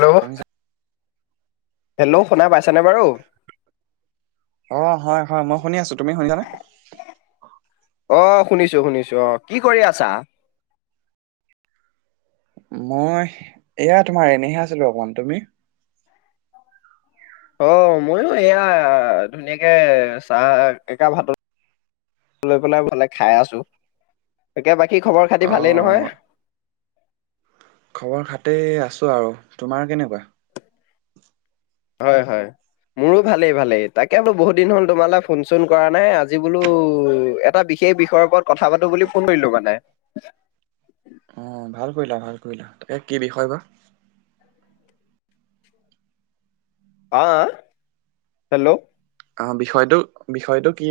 Hello শুনিছা hello শুনা পাইছানে বাৰু অ হয় হয় মই শুনি আছো তুমি শুনিছানে অ শুনিছো শুনিছো অ কি কৰি আছা মই এয়া তোমাৰ এনেহে আছিলোঁ অকণ তুমি অ ময়ো এয়া ধুনীয়াকে চাহ একাপ হাতত লৈ পেলাই ভালে খাই আছো তাকে বাকী খবৰ খাতি অ ভালেই নহয় খবৰ খাতি আছোঁ আৰু তোমাৰ কেনেকুৱা হয় হয় মোৰো ভালেই ভালেই তাকে বোলো বহুত দিন হ'ল তোমালে ফোন চোন কৰা নাই আজি বোলো এটা বিশেষ বিষয়ৰ ওপৰত কথা পাতো বুলি ফোন কৰিলো মানে অ ভাল কৰিলা ভাল কৰিলা তাকে কি বিষয় বা অঁ হেল্ল' অ', বিষয়টো বিষয়টো কি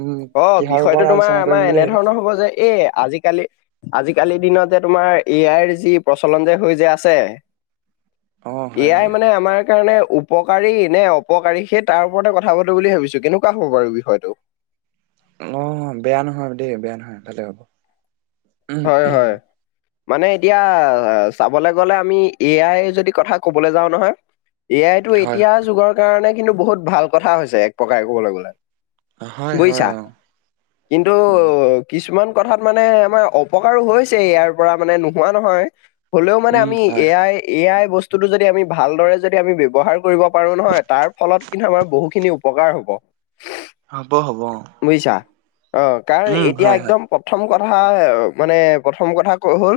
উম অ', কিহৰ বিষয়টো ওপৰত তোমাৰ আলোচনা কৰিম আমাৰ বুলি ভাবিলা এনেধৰণৰ হব যে এ আজি কালি আজিকালিৰ দিনত যে তোমাৰ এ আইৰ যি প্ৰচলন যে হৈ যে আছে অ হয় এ আই হয় মানে আমাৰ কাৰণে উ উপকাৰী নে অপকাৰী সেই তাৰ ওপৰতে কথা পাতো বুলি ভাবিছো কেনেকুৱা হ'ব বাৰু বিষয়টো অ', বেয়া নহয় দেই বেয়া নহয় ভালেই হ'ব। উম হয় উম হয় মানে এতিয়া চাবলে গ'লে আমি এ আই যদি কথা কবলে যাওঁ নহয় এ আইতো হয় এতিয়া যুগৰ কাৰণে কিন্তু বহুত ভাল কথা হৈছে এক প্ৰকাৰে কবলে গলে হয় হয় বুজিছা অ কিন্তু উম কিছুমান কথাত মানে আমাৰ অপকাৰো হৈছে ইয়াৰ পৰা মানে নোহোৱা নহয় হলেও মানে উম আমি হয় এ হয় আই এ আই বস্তুটো যদি আমি ভালদৰে যদি আমি ব্যৱহাৰ কৰিব পাৰো নহয় তাৰ ফলত কিন্তু আমাৰ বহুখিনি উপকাৰ হ'ব হ'ব হ'ব বুইছা অ কাৰণ উম এতিয়া হয় হয় একদম প্ৰথম কথা মানে প্ৰথম কথা ক হ'ল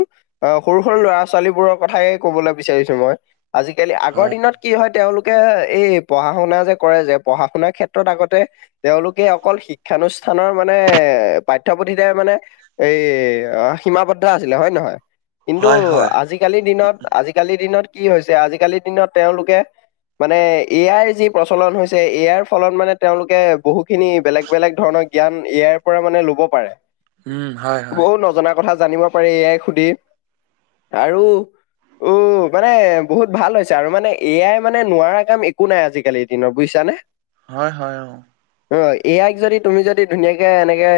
আ সৰু সৰু ল'ৰা ছোৱালীবোৰৰ কথাই ক'বলৈ বিচাৰিছো মই আজিকালি আগৰ হয় দিনত কি হয় তেওঁলোকে এই পঢ়া শুনা যে কৰে যে পঢ়া শুনাৰ ক্ষেত্ৰত আগতে তেওঁলোকে অকল শিক্ষানুষ্ঠানৰ মানে পাঠ্যপুথিতে মানে এই অ', সীমাবদ্ধ আছিলে হয় নহয় কিন্তু হয় হয় আজিকালিৰ দিনত আজিকালিৰ দিনত কি হৈছে আজিকালিৰ দিনত তেওঁলোকে মানে এ আইৰ যি প্ৰচলন হৈছে ইয়াৰ ফলত মানে তেওঁলোকে বহুখিনি বেলেগ বেলেগ ধৰণৰ জ্ঞান ইয়াৰ পৰা মানে ল'ব পাৰে। উম, হয় হয়। জনাৰ কথা জানিব পাৰি এয়াই সুধি আৰু অ' মানে বহুত ভাল হৈছে আৰু মানে এয়াই মানে নোৱাৰা কাম একো নাই আজিকালি। দিনত বুজিছানে? হয় হয় অ'। অ' এ আইক যদি তুমি যদি ধুনীয়াকে এনেকে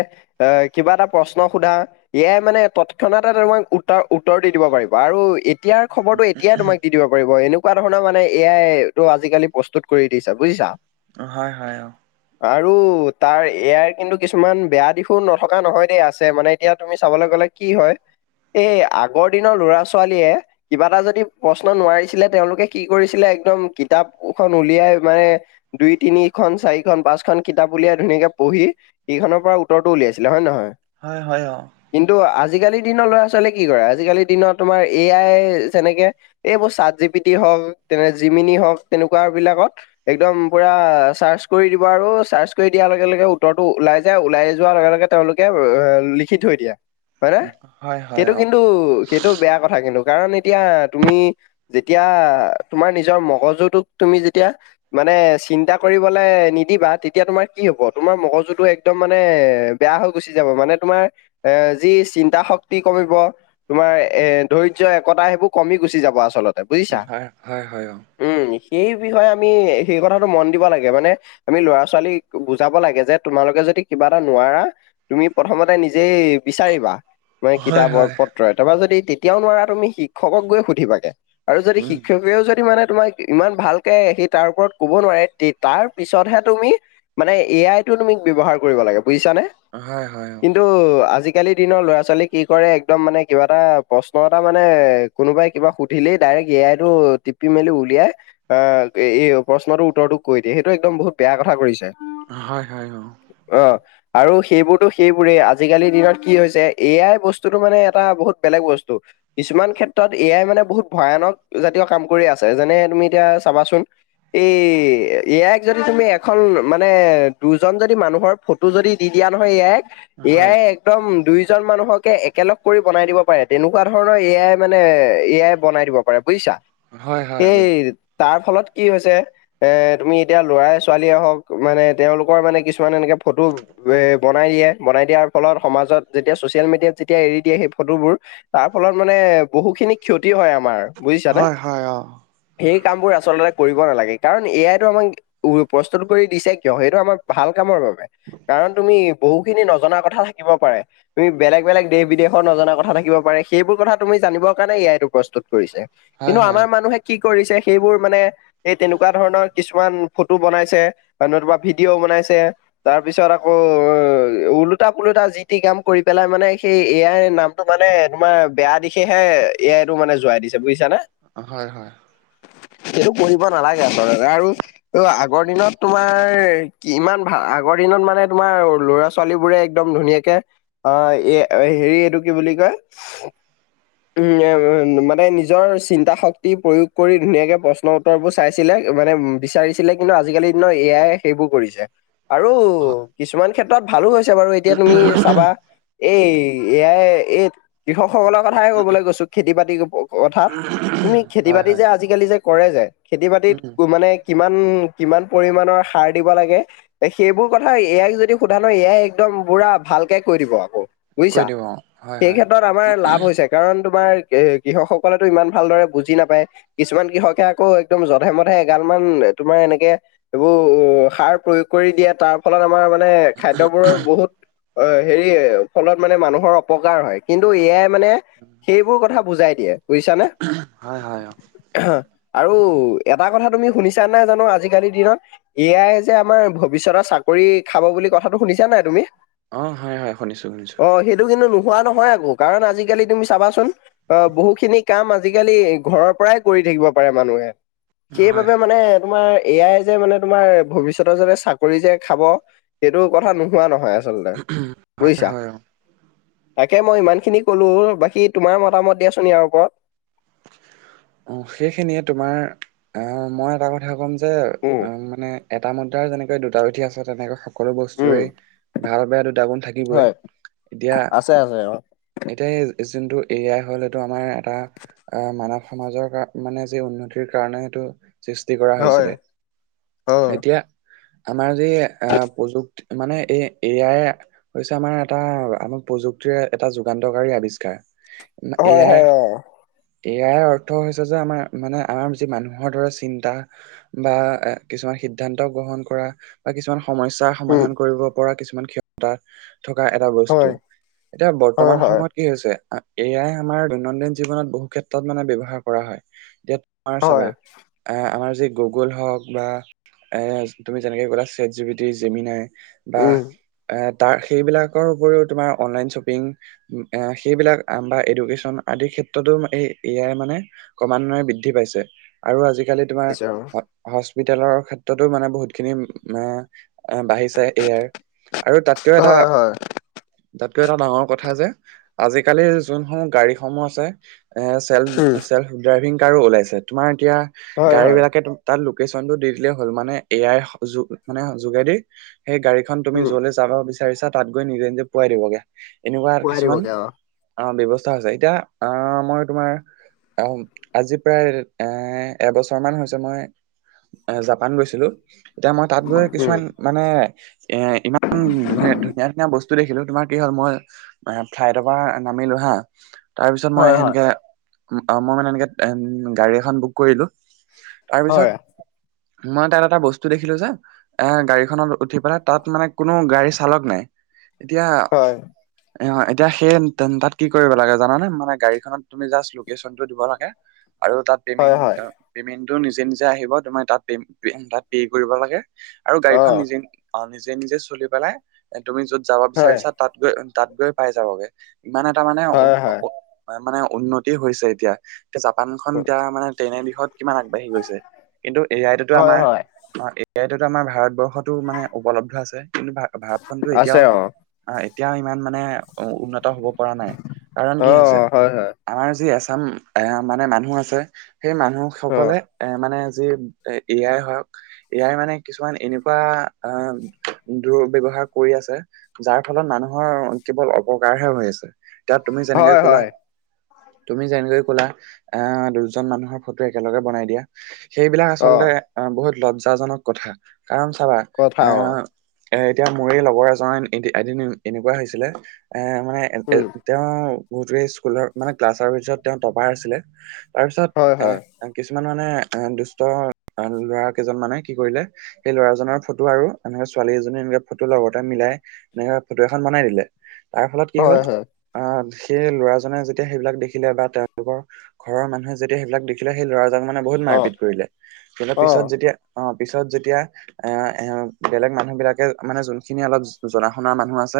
এ, কিবা এটা প্ৰশ্ন সোধা এ আই মানে তৎক্ষণাতে তোমাক উতৰ-উত্তৰ দি দিব পাৰিব আৰু এতিয়াৰ খবৰটো এতিয়াই তোমাক দি দিব পাৰিব এনেকুৱা ধৰণৰ মানে এ আই টো আজিকালি প্ৰস্তুত কৰি দিছে বুজিছা? অ' হয় হয় অ'। আৰু তাৰ এ আইৰ কিন্তু কিছুমান বেয়া দিশো নথকা নহয় দেই, আছে মানে এতিয়া তুমি চাবলৈ গ'লে কি হয়, এই আগৰ দিনৰ ল'ৰা ছোৱালীয়ে কিবা এটা যদি প্ৰশ্ন নোৱাৰিছিলে তেওঁলোকে কি কৰিছিলে একদম কিতাপখন উলিয়াই মানে দুই তিনিখন, চাৰিখন, পাঁচখন কিতাপ উলিয়াই ধুনীয়াকে পঢ়ি ইখনৰ পৰা উত্তৰটো উলিয়াইছিলে হয় নে নহয়? হয় হয় অ'। কিন্তু আজিকালিৰ দিনৰ ল'ৰা ছোৱালীয়ে কি কৰে, আজিকালিৰ দিনত তোমাৰ এ আই যেনেকে এইবোৰ চাট জিপিটি হওঁক, তেনে জিমিনি হওঁক তেনেকুৱা বিলাকত একদম পুৰা চাৰ্চ কৰি দিব আৰু চাৰ্চ কৰি দিয়াৰ লগে লগে উত্তৰটো ওলাই যায়, ওলাই যোৱাৰ লগে লগে তেওঁলোকে লিখি থৈ দিয়ে হয়নে? হয় হয় সেইটো অ কিন্তু সেইটো বেয়া কথা কিন্তু কাৰণ এতিয়া তুমি যেতিয়া তোমাৰ নিজৰ মগজুটোক তুমি যেতিয়া মানে চিন্তা কৰিবলে নিদিবা তেতিয়া তোমাৰ কি হ'ব, তোমাৰ মগজুটো একদম মানে বেয়া হৈ গুচি যাব, মানে তোমাৰ এ, যি চিন্তা শক্তি কমিব তোমাৰ এ, ধৈৰ্য, একতা সেইবোৰ কমি গুচি যাব আচলত উ, হয়, হয় হয় অ'। উম, সেই বিষয়ে আমি, সেই কথাটো মন দিব লাগে মানে আমি ল'ৰা ছোৱালীক বুজাব লাগে যে তোমালোকে যদি কিবা এটা নোৱাৰা তুমি প্ৰথমতে নিজ যে বিচাৰিবা মানে হয় কিতাপৰ হয় [unintelligible] তাৰপা যদি তেতিয়াও নোৱাৰা তুমি শিক্ষকক গৈ সুধিবাকে আৰু যদি উম শিক্ষকেও যদি মানে তোমাক ইমান ভালকে সি তাৰ ওপৰত ক'ব নোৱাৰে তে-তাৰ পিছতহে তুমি মানে এ আইটো তুমি ব্যৱহাৰ কৰিব লাগে বুজিছানে। হয়, হয়, হয়। কিন্তু আজিকালি দিনৰ ল'ৰা ছোৱালী কি কৰে একদম মানে কিবা এটা প্ৰশ্ন এটা মানে কোনোবাই কিবা সুধিলেই ডাইৰেক্ট এ আইটো টিপি মেলি উলিয়াই আ, এই প্ৰশ্নটোৰ উত্তৰটো কৈ দিয়ে, সেইটো একদম বহুত বেয়া কথা কৰিছে। হয় হয় অ'। অ' আৰু সেইবোৰতো সেই পুৰে আজিকালিৰ দিনত কি হৈছে এ আাই বস্তুটো মানে এটা বহুত বেলেগ বস্তু। কিছুমান ক্ষেত্ৰত এ আই মানে বহুত ভয়ানক জাতীয় কাম কৰি আছে যেনে তুমি এতিয়া চাবাচোন এ, এ আইক যদি তুমি এখন মানে দুজন যদি মানুহৰ ফটো টো যদি দি দিয়া নহয় এ আইক, অ এ হয় আয়ে এক দম দুইজন মানুহকে একেলগ কৰি বনাই দিব পাৰে তেনেকুৱা ধৰণৰ এ আই মানে এ আই বনাই দিব পাৰে। বুজিছা? হয় হয় এই বুজিছো তাৰ ফলত কি হৈছে এ, তুমি এতিয়া ল'ৰাই ছোৱালীয়ে হওঁক মানে তেওঁলোকৰ মানে কিছুমান এনেকে ফটো উম বনাই দিয়ে বনাই দিয়াৰ ফলত সমাজত যেতিয়া ছ'চিয়েল মিডিয়াত যেতিয়া এৰি দিয়ে সেই ফটোবোৰ তাৰ ফলত মানে বহুখিনি ক্ষতি হয় আমাৰ বুজিছানে হয় হয় অ সেই কামবোৰ আচলতে কৰিব নালাগে কাৰণ এয়াইতো আমাক উ প্ৰস্তুত কৰি দিছে কিয় সেইটো আমাৰ ভাল কামৰ বাবে কাৰণ তুমি বহু খিনি নজনা কথা হিকিব পাৰে তুমি বেলেগ বেলেগ দেশ বিদেশৰ নজনা কথা থাকিব পাৰে সেইবোৰ কথা তুমি জানিবৰ কাৰণে এয়াইটো প্ৰস্তুত কৰিছে হয় কিন্তু হয় আমাৰ মানুহে কি কৰিছে সেইবোৰ মানে এই তেনেকুৱা ধৰণৰ কিছুমান ফটো বনাইছে বা নতুবা ভিডিঅ' বনাইছে তাৰ পিছত আকৌ অ ওলোটা পোলোটা যি টি কাম কৰি পেলাই মানে সেই এয়াই নামটো মানে তোমাৰ বেয়া দিশেহে এয়াইটো মানে জোৱাই দিছে বুজিছা নে হয় হয় সেইটো কৰিব নালাগে আচলতে আৰু অ আগৰ দিনত তোমাৰ কিমান ভাল আগৰ দিনত মানে তোমাৰ ল'ৰা ছোৱালীবোৰে একদম ধুনীয়াকে আহ হেৰি এইটো কি বুলি কয় মানে নিজৰ চিন্তা শক্তি প্ৰয়োগ কৰি ধুনীয়াকৈ প্ৰশ্ন উত্তৰবোৰ চাইছিলে মানে বিচাৰিছিলে কিন্তু আজিকালি দিনৰ এ আই সেইবোৰ কৰিছে আৰু কিছুমান ক্ষেত্ৰত ভালো হৈছে বাৰু এতিয়া তুমি চাবা এই এয়াই এই কৃষকসকলৰ কথাইে কবলৈ গৈছো খেতি বাতি কথাত তুমি খেতি হয় বাতি হয় যে আজ আজিকালি যে কৰে যে খেতি বাতিত উম মানে কিমান কিমান পৰিমাণৰ সাৰ দিব লাগে সেইবোৰ কথা ইয়াক যদি সোধা ন এ আই একদম পুৰা ভালকে কৈ দিব আকৌ কৈ বুজিছা দিওঁ অ হয় সেই হয় ক্ষেত্ৰত আমাৰ লাভ হৈ যায় কাৰণ তোমাৰ কৃষকসকলেতো ইমান ভালদৰে বুজি নাপায় কিছুমান কৃষকে আকৌ একদম জধে মধে এগাল মান তোমাৰ এনেকে এইবোৰ অ সাৰ প্ৰয়োগ কৰি দিয়ে তাৰ ফলত আমাৰ মানে খাদ্যবোৰৰ বহুত অ হেৰি ফলত মানে মানুহৰ অপকাৰ হয় কিন্তু এ আই মানে সেইবোৰ কথা বুজাই দিয়ে বুজিছানে হয় হয় অ আৰু এটা কথা তুমি শুনিছা নাই জানো আজিকালিৰ দিনত এয়াই যে আমাৰ ভৱিষ্যতৰ চাকৰি খাব বুলি কথাটো শুনিছা নাই তুমি অঁ হয় হয় শুনিছোঁ শুনিছোঁ অ সেইটো কিন্তু নোহোৱা নহয় আকৌ কাৰণ আজিকালি তুমি চাবাচোন অ বহু খিনি কাম আজিকালি ঘৰৰ পৰাই কৰি থাকিব পাৰে মানুহে হয় সেইবাবে হয় মানে তোমাৰ এ আই যে মানে তোমাৰ ভৱিষ্যতৰ যাতে চাকৰি যে খাব সেইটো কথা নোহোৱা নহয় আচলতে হয় বুজিছা হয় অ তাকে মই ইমানখিনি কলো বাকী তোমাৰ মতামত দিয়াচোন ইয়াৰ ওপৰত অ সেইখিনিয়ে তোমাৰ অ মই এটা কথা ক'ম যে উম উ মানে এটা মুদ্ৰাৰ যেনেকে দুটা পিঠি আছে তেনেকে সকলো উম বস্তুৰে ভাল বেয়া দুটা গুণ থাকিবই হয় এতিয়া আছে আছে অ এতিয়া এ যোনটো এ আই হ'ল এইটো আমাৰ এটা আহ মানৱ সমাজৰ মানে যি উন্নতিৰ কাৰণে সেইটো সৃষ্টি কৰা হয় হৈছিলে অ এতিয়া আমাৰ যি আহ প্ৰযুক্ত মানে এআই হৈছে আমাৰ এটা আমাৰ প্ৰযুক্তিৰে এটা যুগান্তকাৰী আৱিষ্কাৰ হয় হয় ইয়াৰ অ এ য়াই অৰ্থ হৈছে যে আমাৰ মানে আমাৰ যি মানুহৰ দৰে চিন্তা বা এ কিছুমান সিদ্ধান্ত গ্ৰহণ কৰা বা কিছুমান সমস্যা তা উম সমাধান কৰিব পৰা কিছুমান ক্ষমতা থকা এটা বস্তু হয় এতিয়া বৰ্ত হয় বৰ্তমান হয় সময়ত কি হৈছে এ আই আমাৰ দৈনন্দিন জীৱনত বহু ক্ষেত্ৰত মানে ব্যৱহাৰ কৰা হয়। তে তোমাৰ চাবা হয় এ আমাৰ যি গুগল হওঁক বা এচ তুমি যেনেকে ক'লা চেটজেপিটি জিমিনাই বা উম এ তাৰ সেইবিলাকৰ উপৰিও তোমাৰ অনলাইন শ্বপিং সেইবিলাক বা এডুকেশ্বন আদিৰ ক্ষেত্ৰতো এ য়াই মানে ক্ৰমান্বয়ে বৃদ্ধি পাইছে আৰু আজিকালি তোমাৰ পাইছে হ অ হস্পিতেলৰ ক্ষেত্ৰতো মানে বহুত খিনি আ আহ বাঢ়িছে এ আই ৰ আৰু তাতকেও এটা হয় হয় তাতকৈও এটা ডাঙৰ কথা কথা যে আজি কালিৰ যোনসমূহ গাড়ীসমূহ আছে চেলভ উম চেলভ ড্ৰাইভিং কাৰো ওলাইছে তুমাৰ এতিয়া হয় গাড়ী হয় বিলাকে তো তাত লোকেশচন টো দি দিলে হ'ল মানে এ আই ৰ মানে যোগেদি সেই গাড়ীখন তুমি উম য যাব বিচাৰিছা তাত গৈ নিজে নিজে পোৱাই দিবগে এনেকুৱা পোৱাই কিছুমান দিবগে অ অ ব্যৱস্থা হৈছে এতিয়া আহ মই তোমাৰ অ আজি প্ৰায় এ এবছৰ মান হৈছে মই এ জাপান গৈছিলো এতিয়া মই তাত গৈ উম, কিছুমান মানে এ ইমান ধু ধুনীয়া ধুনীয়া বস্তু দেখিলো তোমাৰ কি হ'ল মই ফ্লাইটৰ পৰা নামিলো হা তাৰ পিছত মই হয় হয়। সেনেকে অ মই মানে এনেকে গাড়ী এখন বুক কৰিলো হয় তাৰপিছত মই তাত এটা বস্তু দেখিলো যে এ গাড়ীখনত উঠি পেলাই তাত মানে কোনো গাড়ী চালক নাই এতিয়া হয় এ এতিয়া সেই তাত কি কৰিব লাগে জানে মানে গাড়ীখনত তুমি জাষ্ট লোকেশচনটো দিব লাগে আৰু তাত হয় পেমেণ্ট হয় পেমেণ্টটো নিজে নিজে আহিব তোমাৰ তাত তাত পে কৰিব লাগে আৰু গাড়ীখন অ' নিজে অ নিজে নিজে চলি পেলাই তুমি য'ত যাব হয় বিচাৰিছা তাত গৈ তাত গৈ পাই যাবগে ইমান এটা মানে হয় হয়। মানে উউন্নতি হৈছে এতিয়া এতিয়া জাপানখন এতিয়া মানে তেনে বিষত কিমান আগবাঢ়ি গৈছে কিন্তু এ য়াই টোতো হয় আমাৰ হয় অ এ য়াই ততো আমাৰ ভাৰতবৰ্ষতো মানে উপলব্ধ আছে কিন্তু ভাৰত ভাৰতখনতো আছে এতিয়াও অ' আহ এতিয়াও ইমান মানে উন্নত হব পৰা নাই কাৰণ কি অ' হৈছে হয় হয় আমাৰ যি এছাম এ মানে মানুহ আছে সেই মানুহ অ' সকলে এ মানে যি এ আই হওক এ য়াই মানে কিছুমান এনেকুৱা আহ দুৰ ব্যৱহাৰ কৰি আছে যাৰ ফলত মানুহৰ কেৱল অপকাৰহে হৈ আছে এয়া তুমি হয় যেনেকে কলা হয় তুমি যেনেদৰে ক'লা আহ দুজন মানুহৰ ফটো একেলগে বনাই দিয়া সেইবিলাক আচলতে অ' আহ বহুত লজ্জাজনক কথা কাৰণ চাবা কথা আ অ' এ এতিয়া মৰে লগৰ এজন এ এদিন এনেকুৱা হৈছিলে এ মানে এ উম, তেওঁ গোটেই স্কুলৰ মানে ক্লাছৰ ভিতৰত তেওঁ টপাৰ আছিলে তাৰপিছত হয় হয় এ কিছুমান মানে এ দুষ্ট লৰা কেইজন মানে কি কৰিলে সেই ল'ৰাজনৰ ফটো আৰু এনেকে ছোৱালী এজনী এনে ফটো লগতে মিলাই এনেকা ফটো এখন বনাই দিলে তাৰ ফলত কি হ'ল হয় হয় আহ সেই ল'ৰাজনে যেতিয়া সেইবিলাক দেখিলে বা তেওঁলোকৰ ঘৰৰ মানুহ যদি সেইবিলাক দেখিলে সেই লৰাজন মানে বহুত অ' মাৰপিত কৰিলে ধৰি লোৱা পিছত অ' যেতিয়া অ পিছত যেতিয়া এ এ বেলেগ মানুহ বিলাকে মানে যোনখিনি অলপ জনা শুনা মানুহ মানুহ আছে,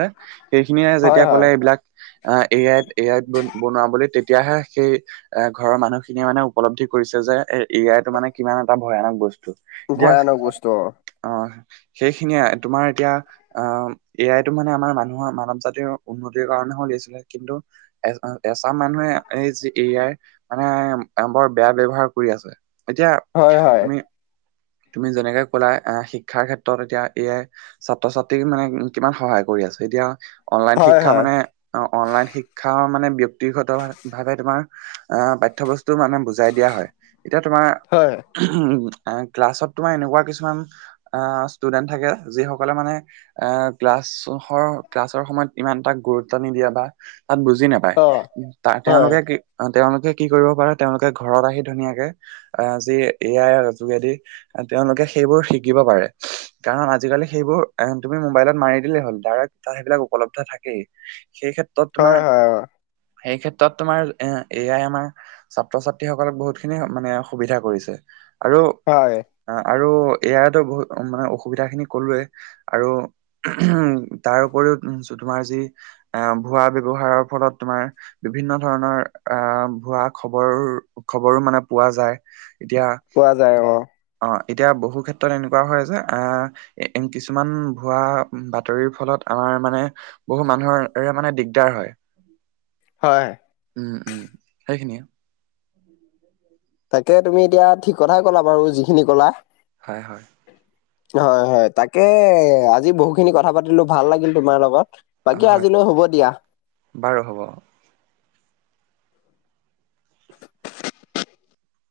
সেইখিনিয়ে হয় যেতিয়া কলে হয় এইবিলাক আহ এ আইত, এ আইত বনোৱা বুলি তেতিয়াহে সেই এ ঘৰৰ মানুহখিনিয়ে মানে উপলব্ধি কৰিছে যে, এ আই টো মানে কিমান এটা ভয়ানক বস্তু। দিয়া ভয়ানক বস্তু অ, সেইখিনিয়ে তোমাৰ এতিয়া, আহ এ আই এইটো মানে আমাৰ মানুহৰ, মানৱ জাতিৰ উন্নতিৰ কাৰণে হৈছিলে। কিন্তু এ এচাম মানুহে এই, যি এ আই, মানে বৰ বেয়া ব্যৱহাৰ কৰি আছে। এতিয়া, হয় হয় তুমি তুমি যেনেকে কলা, আহ শিক্ষাৰ ক্ষেত্ৰত এতিয়া এ আই, ছাত্ৰ-ছাত্ৰী মানে কিমান সহায় কৰি আছে। এতিয়া অনলাইন হয় শিক্ষা হয় মানে, অ অনলাইন শিক্ষা মানে ৰ্দীঘতম ভাৱে তোমাৰ, আহ পাঠ্যবস্তু মানে বুজাই দিয়া হয়। এতিয়া তোমাৰ হয়। আ, ক্লাছত তোমাৰ এনেকুৱা কিছুমান আ, ষ্টুডেন্ট থাকে, যিসকলে মানে আ ক্লাছৰ, ক্লাছৰ সময়ত ইমান তাক গুৰুত্ব নিদিয়ে বা তাত বুজি নাপ পাই। অ' হয় তেওঁলোকে কি, তেওঁলোকে কি কৰিব পাৰে, তেওঁলোকে ঘৰত আহি ধুনীয়াকে অ, আজি এ আইৰ যোগেদি তেওঁলোকে সেইবোৰ শিকিব পাৰে। কাৰণ, আজিকালি সেইবোৰ তুমি মোবাইলত মাৰি দিলেই হ'ল, ডাইৰেক তাত সেইবিলাক উপলব্ধ থাকেই। সেই ক্ষেত্ৰত হয় তোমাৰ হয় অ' সেই ক্ষেত্ৰত তোমাৰ, এ আই আমাৰ ছাত্ৰ-ছাত্ৰীসকলক বহুত খিনি মানে সুবিধা কৰিছে। আৰু হয়। অ, আৰু এ আইৰ টো বহুত মানে, অসুবিধা খিনি কলোৱেই। আৰু তাৰ উপৰিও তোমাৰ যি, আহ ভুৱা ব্যৱহাৰৰ ফলত তোমাৰ বিভিন্ন ধৰণৰ আ ভুৱা খবৰ, খবৰো মানে পোৱা যায়। এতিয়া পোৱা যায়, অ। অ, এতিয়া বহু ক্ষেত্ৰত এনেকুৱা হয় যে, আ এন কিছুমান ভোৱা বাতৰিৰ ফলত আমাৰ মানে, বহু মানুহৰে মানে দিগদাৰ হয়। হয়। উম-উম। সেইখিনিয়ে [inaudible] তাকে, তুমি এতিয়া ঠিক কথাই ক'লা বাৰু, যিখিনি ক'লা। হয়, হয়। হয়, হয়। তাকে আজি বহুখিনি কথা পাতিলো, ভাল লাগিল তোমাৰ লগত। অ, বাকী হয় আজিলৈ হ'ব দিয়া। বাৰু হ'ব।